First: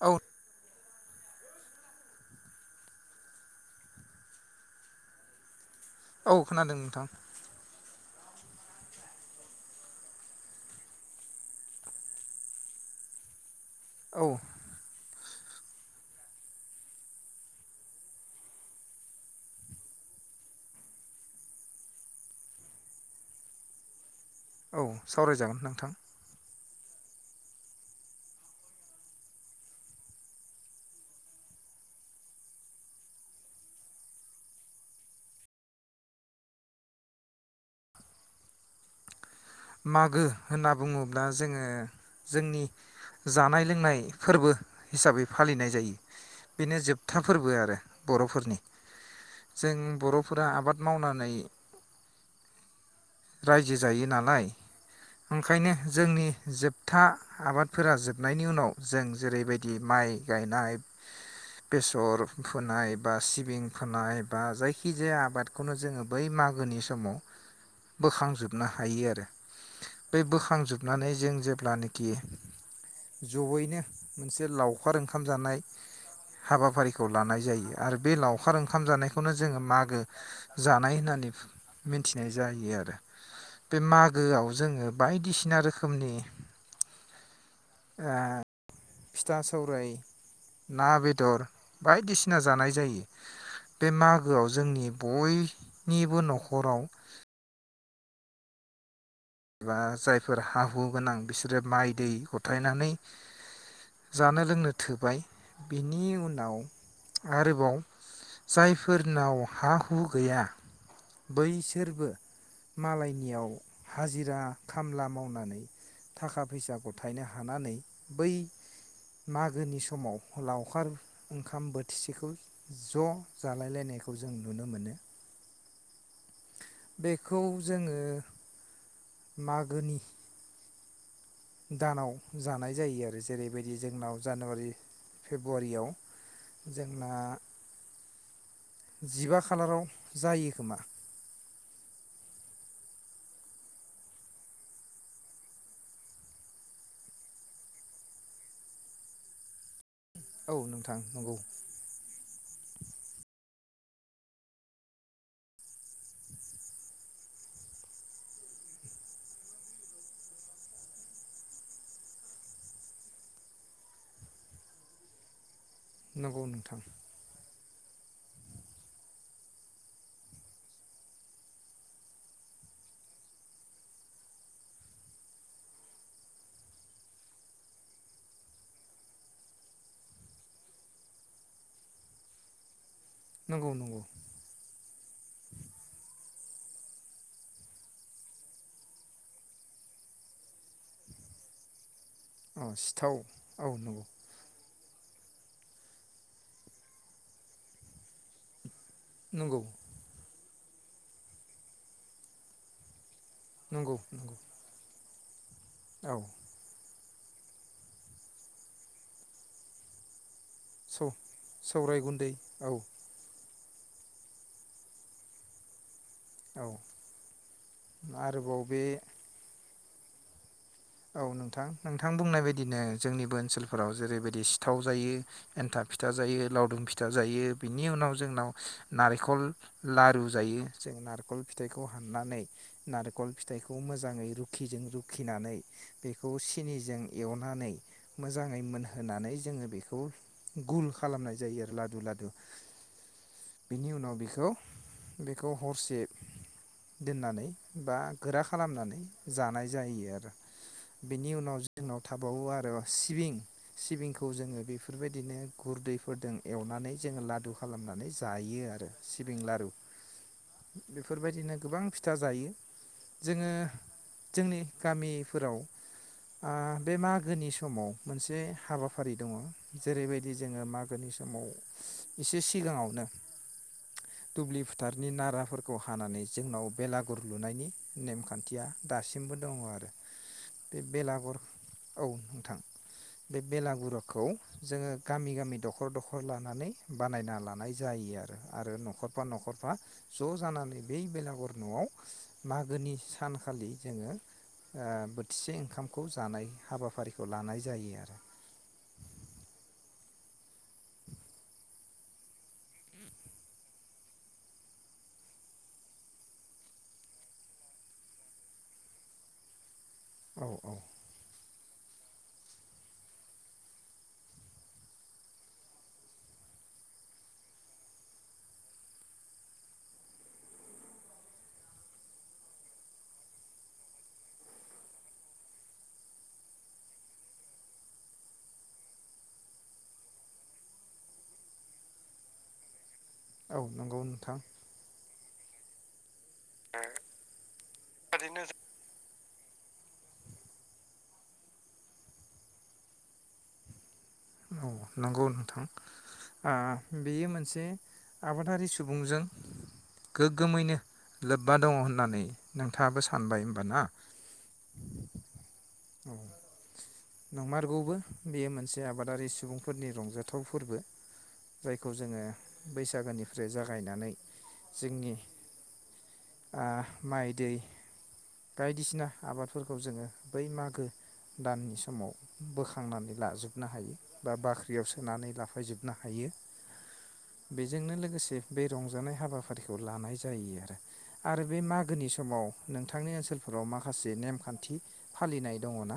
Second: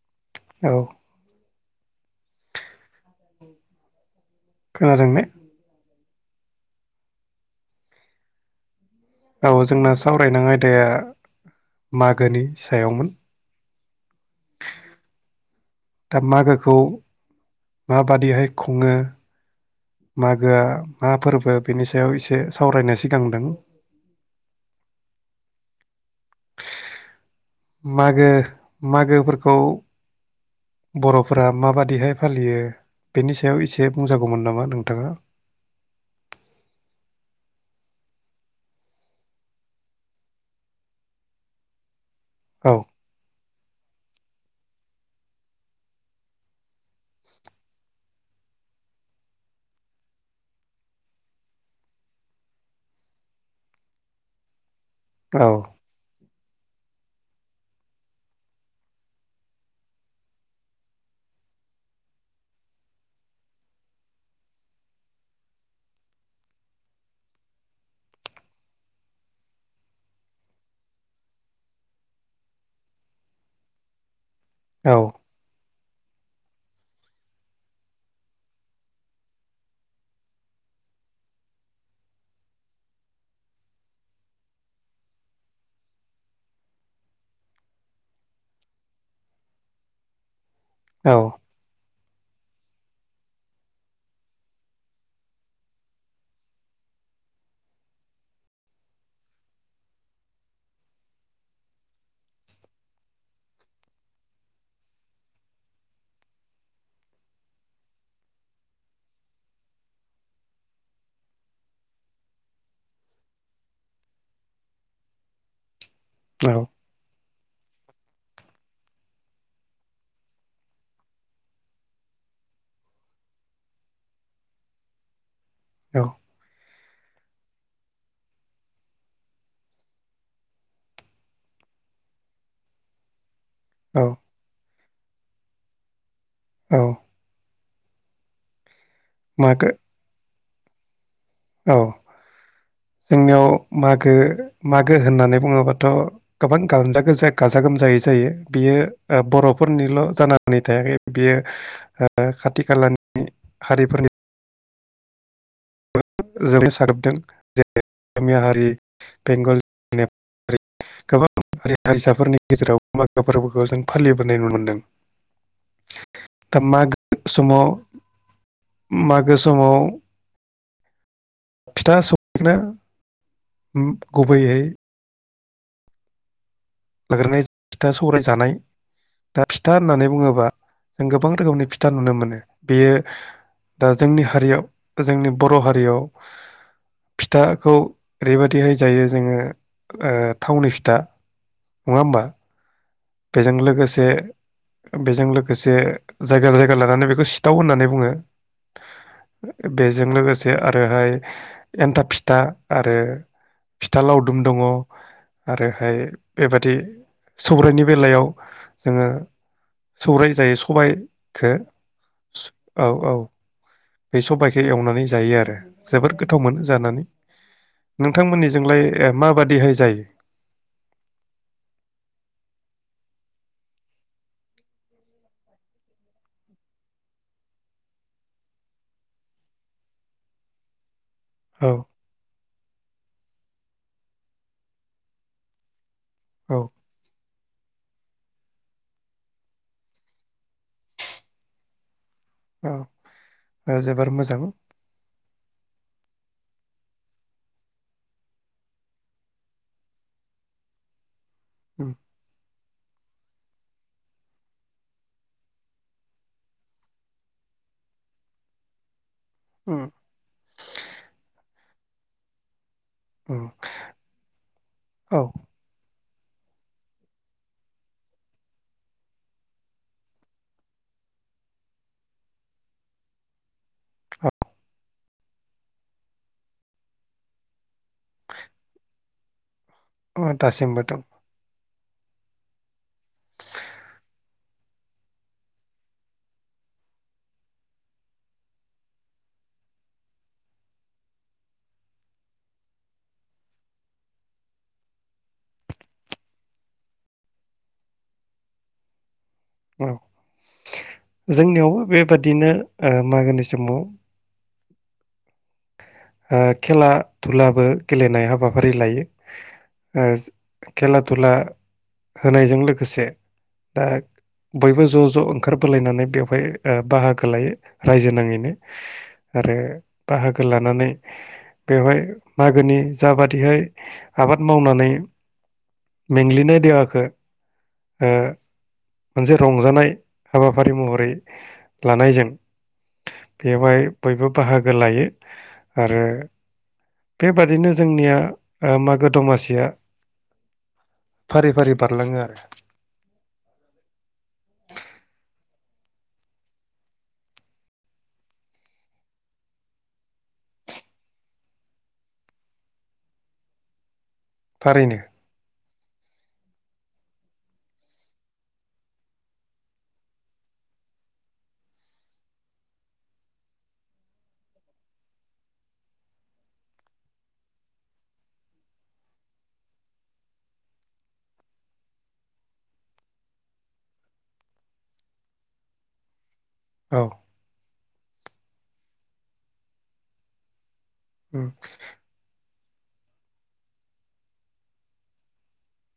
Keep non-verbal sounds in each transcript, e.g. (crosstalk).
औ औ खोनादों ने औ खोनादों नोंथां औ जोंना सावरायनां आयदाया मागोनि सायावमोन औ दा मागोखौ माबादिहाय खुङो मागोआ मा फोरबो बेनि सायाव एसे सावरायनो सिगांदों औ सावरायजागोन नोंथां मागो मागोफोरखौ बर'फोरा माबादिहाय फालियो बेनि सायाव एसे बुंजागौमोन नामा नोंथाङा मागो होनना बुङोब्ला जोङो जोंनि औ जानाय लोंनाय फोरबो हिसाबै फालिनाय जायो बेनो जोबथा फोरबो आरो बर'फोरनि जों बर'फोरा आबाद मावनानै रायजो जायो नालाय औ ओंखायनो जोंनि जोब था आबादफोरा जोबनायनि उनाव जों जेरैबायदि माइ गायनाय बेसर फोनाय बा सिबिं फोनाय बा जायखिजाया आबादखौनो जोङो बै मागोनि समाव बोखांजोबनो हायो आरो बे बोखांजोबनानै जों जेब्लानाखि जयैनो मोनसे लावखार औ ओंखाम जानाय हाबाफारिखौ लानाय जायो आरो बे लावखार ओंखाम जानायखौनो जोङो मागो जानाय होननानै मिथिनाय जा यो आरो बे मागोआव जोङो बायदिसिना रोखोमनि ओ फिथा सावराय ना औ बेदर बायदिसि ना जानाय जायो बे मागोआव जोंनि बयनिबो न'खराव एबा जायफोर हा हु गोनां बिसोरो माइ दै गथायनानै जानो लोंनो थोबाय बिनि उनाव आरोबाव जायफोरनाव हा हु गैया बैसोरबो मालायनियाव हाजिरा खामला मावनानै थाखा औ फैसा गथायनो हा नानै बै मागोनि समाव लावखार ओंखाम बोथिसेखौ ज' जालायलायनायखौ जों नुनो मोनो औ बेखौ जोङो मागोनि दानाव जानाय जायो आरो जेरै बायदि औ जोंनाव जानुवारि फेब्रुवारियाव औ जोंना जिबा मागो खालाराव जायो खोमा औ जोंनियाव मागो मागो होननानै बुङोबाथ' गोबां गानजा गोजा गाजा गोमजायै जायो बियो ओ बर' फोरनिल' औ जानानै थायाखै नोंथां नंगौ बियो ओ ओ खाथि खालानि हारिफोरनि (unintelligible) साग्लोबदों जेरै असमिया हारि बेंगलनि गोबां हारि हारिसाफोरनि गेजेराव मागो फोरबोखौ जों फालिबोनाय नुनो मोनदों। नंगौ दा नोंथां मागो समाव मागो समाव फिथा सौनो ओम गुबैयै लाग्रोनाय फिथा सौराय जानाय दा फिथा होननानै बुङोबा जों गोबां रोखोमनि फिथा नुनो मोनो बेयो नंगौ दा नंगौ जोंनि हारियाव जोंनि बर' हारियाव फिथाखौ ओरैबायदिहाय जायो जोङो ओ थावनि फिथा नङा होमबा? अ सिथाव बेजों औ नंगौ लोगोसे बेजों लोगोसे जायगा जायगा लानानै बेखौ सिथाव होननानै बुङो नंगौ बेजों लोगोसे आरोहाय एन्थाब फिथा आरो नंगौ फिथा नंगौ लावदुम दङ आरोहाय औ बेबादि सौरायनि बेलायाव जोङो सौराय जायो सौ सबायखो सौराय गुन्दै औ औ बे सबाइखौ एवनानै जायो आरो जोबोद गोथाव मोनो औ जानानै आरोबाव बे नोंथांमोननिजोंलाय माबादिहाय जायो? औ नोंथां नोंथां बुंनाय बदिनो जोंनिबो ओनसोलफोराव जेरैबायदि सिथाव जायो एन्थाब फिथा जायो लावदुम फिथा जायो बिनि उनाव जोंनाव नारिखल लारु जायो जों नारिख खल औ फिथाइखौ हाननानै नारिखल फिथाइखौ मोजाङै रुखिजों रुखिनानै बेखौ औ सिनिजों एवनानै मोजाङै मोनहोनानै जोङो बेखौ गुल खालामनाय जायो आरो लादु लादु औ बिनि जोबोर उनाव मोजां बेखौ बेखौ हरसे दोननानै बा गोरा खालामनानै जानाय जायो आरो बेनि उनाव उम जोंनाव थाबावो आरो सिबिं सिबिंखौ जोङो बेफोरबायदिनो गुरदैफोरजों एवनानै जोङो लादु खालामनानै जायो आरो सिबिं लारु उम बेफोरबायदिनो गोबां फिथा जायो। उम जोङो जोंनि गामि औ आ बे मागोनि समाव मोनसे हाबाफारि दङ जेरैबायदि जोङो मागोनि समाव एसे सिगाङावनो दुब्लि फोथारनि नाराफोरखौ हानानै जोंनाव बेलागुर लुनायनि नेमखान्थिया दासिमबो दङ आरो। अ बे दासिमबो दं। बेलागुर औ नोंथां बे बेलागुरखौ जोङो गामि गामि दखर दखर लानानै बानायना लानाय जायो आरो आरो न'खरफा न'खरफा ज' जानानै बै बेलागुर न'आव मागोनि सानखालि जोङो ओ बोथिसे ओंखामखौ जानाय हाबाफारिखौ लानाय जायो आरो। औ जोंनियावबो बेबादिनो ओ मागोनि समाव ओ खेला धुलाबो गेलेनाय हाबाफारि लायो ओ औ औ खेला दुला होनायजों लोगोसे दा बयबो ज' ज' ओंखार बोलायनानै बेवहाय बाहागो लायो रायजो नाङैनो आरो बाहागो लानानै बेवहाय मागोनि जाबादिहाय आबाद मावनानै मेंग्लिनाय देहाखो ओ मोनसे रंजानाय हाबाफारि महरै लानायजों औ बेवहाय नंगौ बयबो नोंथां बाहागो लायो आरो बेबादिनो जोंनिया ओरैनो ओ मागो दमासिया फारि फारि बारलाङो आरो नंगौ नोंथां आ बेयो मोनसे आबादारि सुबुंजों गोग्गोमैनो लोब्बा दङ होननानै नोंथाङाबो सानबाय होमबा ना? थारैनो औ नंमारगौबो बेयो मोनसे आबादारि सुबुं फोरनि रंजाथाव फोरबो जायखौ जोङो बैसागोनिफ्राय जागायनानै जोंनि आ माइ दै बायदिसिना आबादफोरखौ जोङो बै मागो दाननि समाव बोखांनानै लाजोबनो हायो बा बाख्रियाव सोनानै लाफाजोबनो हायो औ बेजोंनो लो लोगोसे बे रंजानाय हाबाफारिखौ लानाय जायो आरो आरो उम बे मागोनि समाव नोंथांनि ओनसोलफोराव माखासे नेमखान्थि फालिनाय दङ' ना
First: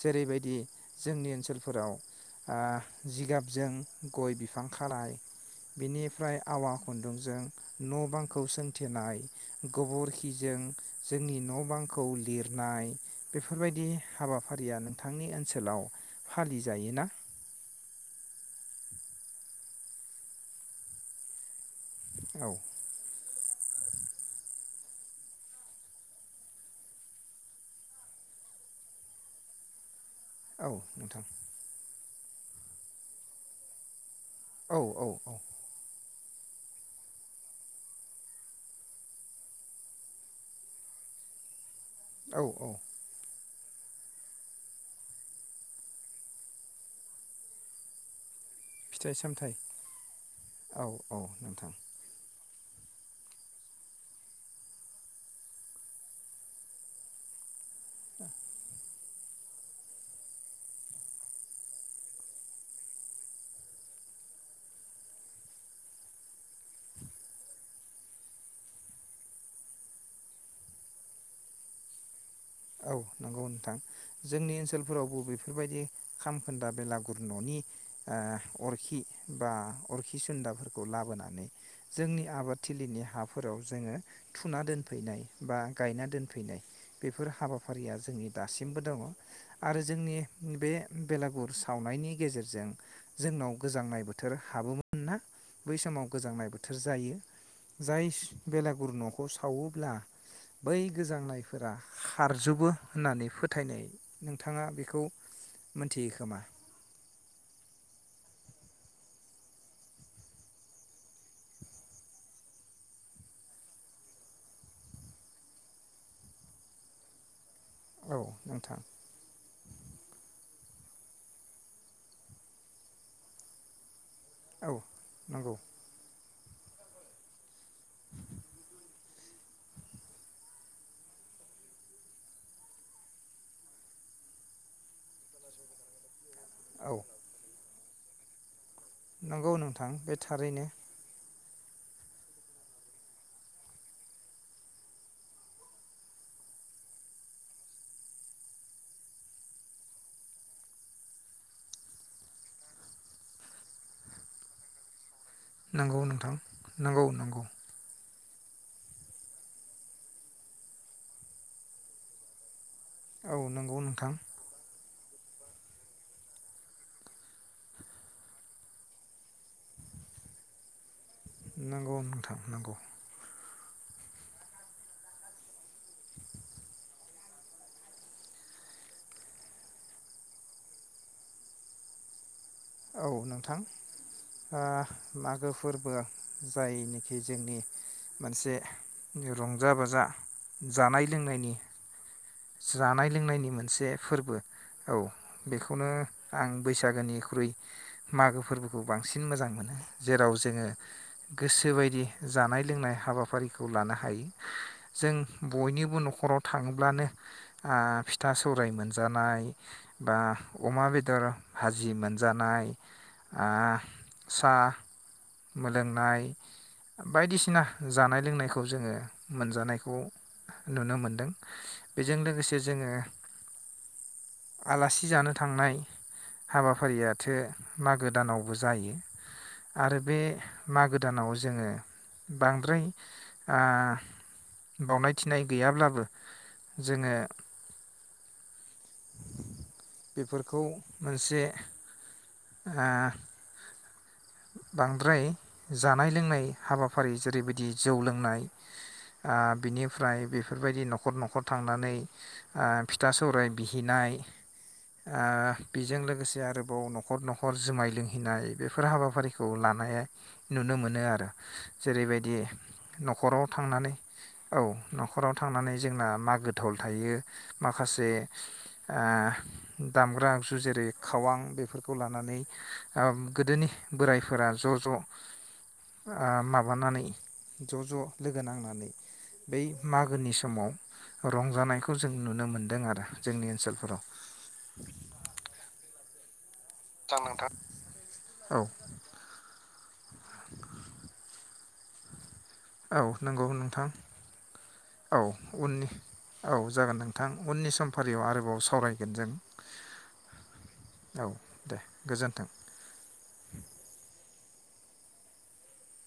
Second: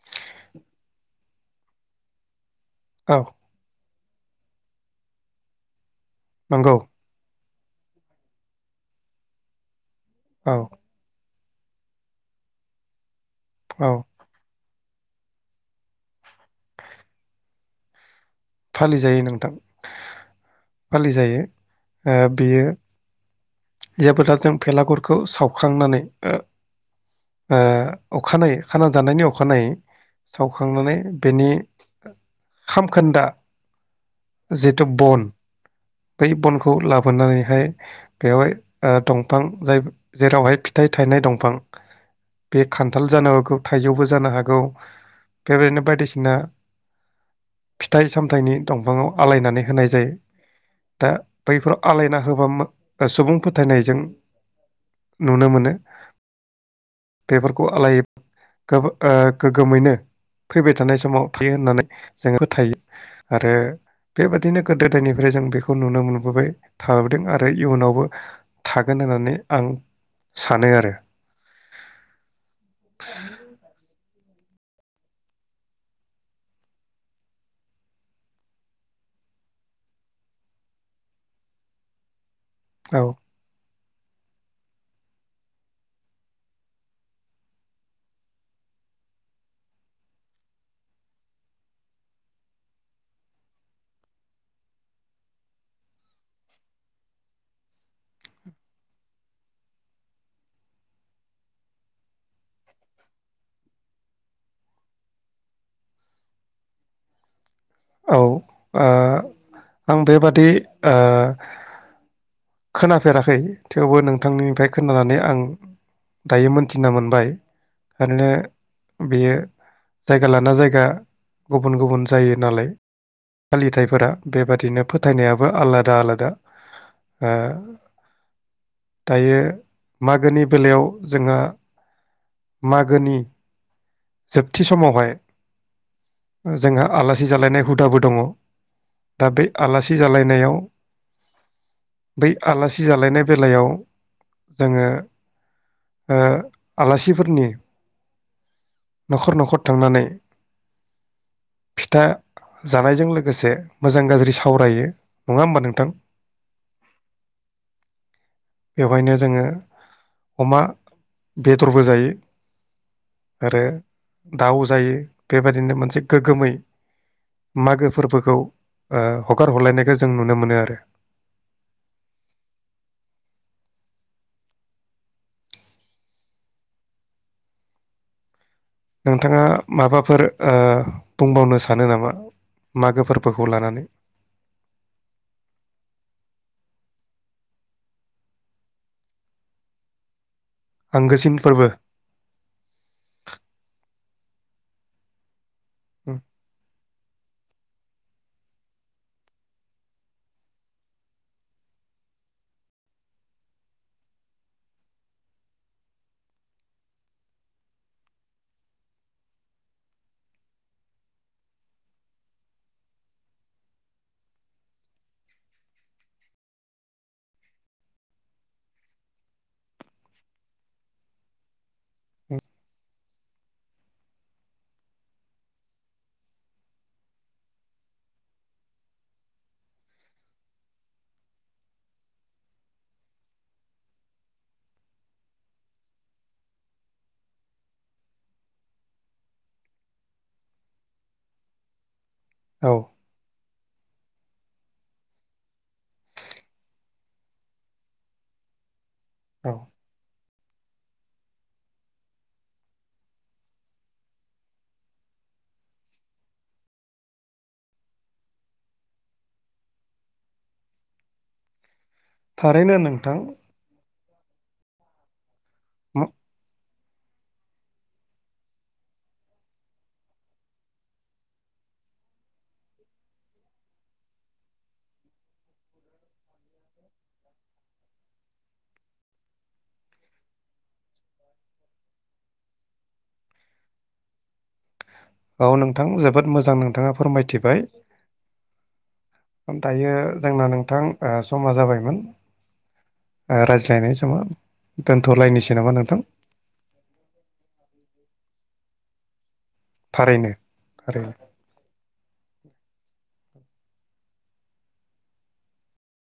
जेरैबायदि जोंनि ओनसोलफोराव औ जिगाबजों गय बिफां खानाय बिनिफ्राय आवा नंगौ खुन्दुंजों न' बांखौ सोंथेनाय औ गोबोरखिजों जोंनि न' बांखौ लिरनाय बेफोरबायदि औ हाबाफारि फारिया नोंथांनि ओनसोलाव फालिजायोना फालिजायो नोंथां फालिजायो ओ औ बेयो जेबोला जों भेलागुरखौ सावखांनानै ओ अखानायै खाना जानायनि अखानायै औ सावखांनानै नोंथां बेनि खामखोन्दा औ जिहेथु औ बन औ बै बनखौ खौ लाबोनानैहाय बेवहाय दंफां जाय जेरावहाय फिथाइ थायनाय दंफां औ बे औ खान्थाल जानो थाइजौबो जानो हागौ बेबायदिनो बायदिसिना फिथाइ साम थायनि दंफाङाव फिथाइ सामथाइ आलायनानै होनाय जायो औ दा औ नोंथां बैफोराव आलायना होबा मोन सुबुं फोथायनायजों नुनो मोनो बेफोर खौ आलाय गो ओ गोग्गोमैनो फैबाय थानाय समाव थायो होननानै जोङो फोथायो आरो बेबादिनो गोदो-गोदायनिफ्राय जों बेखौ नुनो मोनबोबाय थाबोदों आरो इयुनाव बो थागोन होननानै आं सानो आरो औ नंगौ नोंथां जोंनि ओनसोलफोरावबो बेफोरबायदि खामखोन्दा बेलागुर न'नि ओ अरखि बा अरखि सुदाफोरखौ लाबोनानै जोंनि आबाद औ थिलिनि हाफोराव जोङो थुना दोनफैनाय बा गायना दोनफैनाय बे बेफोर हाबाफारिया जोंनि दासिमबो दङ आरो जोंनि बे बेलागुर सावनायनि गेजेरजों जोंनाव गोजांनाय बोथोर हाबोमोन ना बै समाव गोजांनाय बोथोर जायो जाय बेलागुर न' खौ सावोब्ला बै गोजांनायफोरा खारजोबो होननानै फोथायनाय नोंथाङा बेखौ मोनथियो खोमा औ ओ आं बेबादि ओ खोनाफेराखै थेवबो नोंथांनिफ्राय खोनानानै आं दायो मोनथिना मोनबाय औ नोंथां थारैनो बेयो जायगा लाना जायगा गुबुन-गुबुन जायो नालाय फालिथायफोरा औ बेबादिनो फोथायनायाबो नंगौ आलादा-आलादा ओ दायो मागोनि बेलायाव जोंहा मागोनि जोबथि समावहाय जोंहा औ आलासि जालायनाय हुदाबो दङ दा बे नंगौ नोंथां आलासि बे जालायनायाव थारैनो बै आलासि जालायनाय बेलायाव जोङो ओ आलासिफोरनि नखर नखर थांनानै फिथा जानायजों लोगोसे मोजां गाज्रि सावरायो। नङा होमबा नंगौ नोंथां नंगौ नंगौ बेवहायनो जोङो अमा बेदरबो जायो। औ आरो नंगौ नोंथां दाउ जायो बेबायदिनो मोनसे गोगगोमै मागो फोरबोखौ ओ हगार हरलायनायखौ जों नुनो मोनो आरो। नंगौ नोंथां नंगौ नोंथाङा माबाफोर ओ बुंबावनो सानो नामा? मागो औ फोरबोखौ नोंथां लानानै ओ मागो फोरबो जायनिखि जोंनि मोनसे रंजा बाजा जानाय आंगोसिन लोंनायनि फोरबो जानाय लोंनायनि मोनसे फोरबो औ बेखौनो आं बैसो फागनिख्रुइ मागो फोरबोखौ बांसिन मोजां मोनो जेराव जोङो गोसो बायदि जानाय लोंनाय हाबाफारिखौ लानो हायो जों बयनिबो न'खराव थाङोब्लानो आ फिथा सौराय मोनजानाय बा अमा बेदर भाजि मोन जानाय आ सा मोलोंनाय बायदिसिना जानाय लोंनायखौ जोङो मोनजानायखौ नुनो मोनदों बेजों लोगोसे जोङो आलासि जानो थांनाय हाबाफारिया थो मागो दानावबो जायो आरो बे मागो दानाव जोङो बांद्राय आ बावनाय थिनाय गैयाब्लाबो जोङो बेफोरखौ मोनसे औ ओ बांद्राय जानाय लोंनाय हाबाफारि जेरैबायदि जौ लोंनाय ओ औ बिनिफ्राय बेफ बेफोरबायदि न'खर न'खर थांनानै ओ फिथा सौराय बिहैनाय ओ बेजों लोगोसे आरोबाव न'खर न'खर जुमाय लोंहैनाय बेफोर हाबाफारिखौ लानाया नुनो मोनो आरो जेरैबायदि थारैनो नोंथां न'खराव थांनानै औ न'खराव थांनानै जोंना मागो थाल थायो माखासे ओ दामग्रा आगजु जेरै खावां बेफोरखौ लानानै ओ गोदोनि बोराइफोरा ज' ज' ओ माबानानै ज' ज' लोगो नांनानै बै मागोनि समाव रंजानायखौ जों नुनो मोनदों आरो जोंनि ओनसोलफोराव। औ नोंथां जोबोद मो जां नों थाङा फोरमायथिबाय औ दायो जोंना नोंथां ओ समा जाबाय। मोन। औ नंगौ नोंथां औ दोनथ'लायनोसै नामा उननि नोंथां औ जागोन नोंथां उननि सम फारियाव आरोबाव सावरायगोन जों थारैनो थारैनो औ दे गोजोन्थों।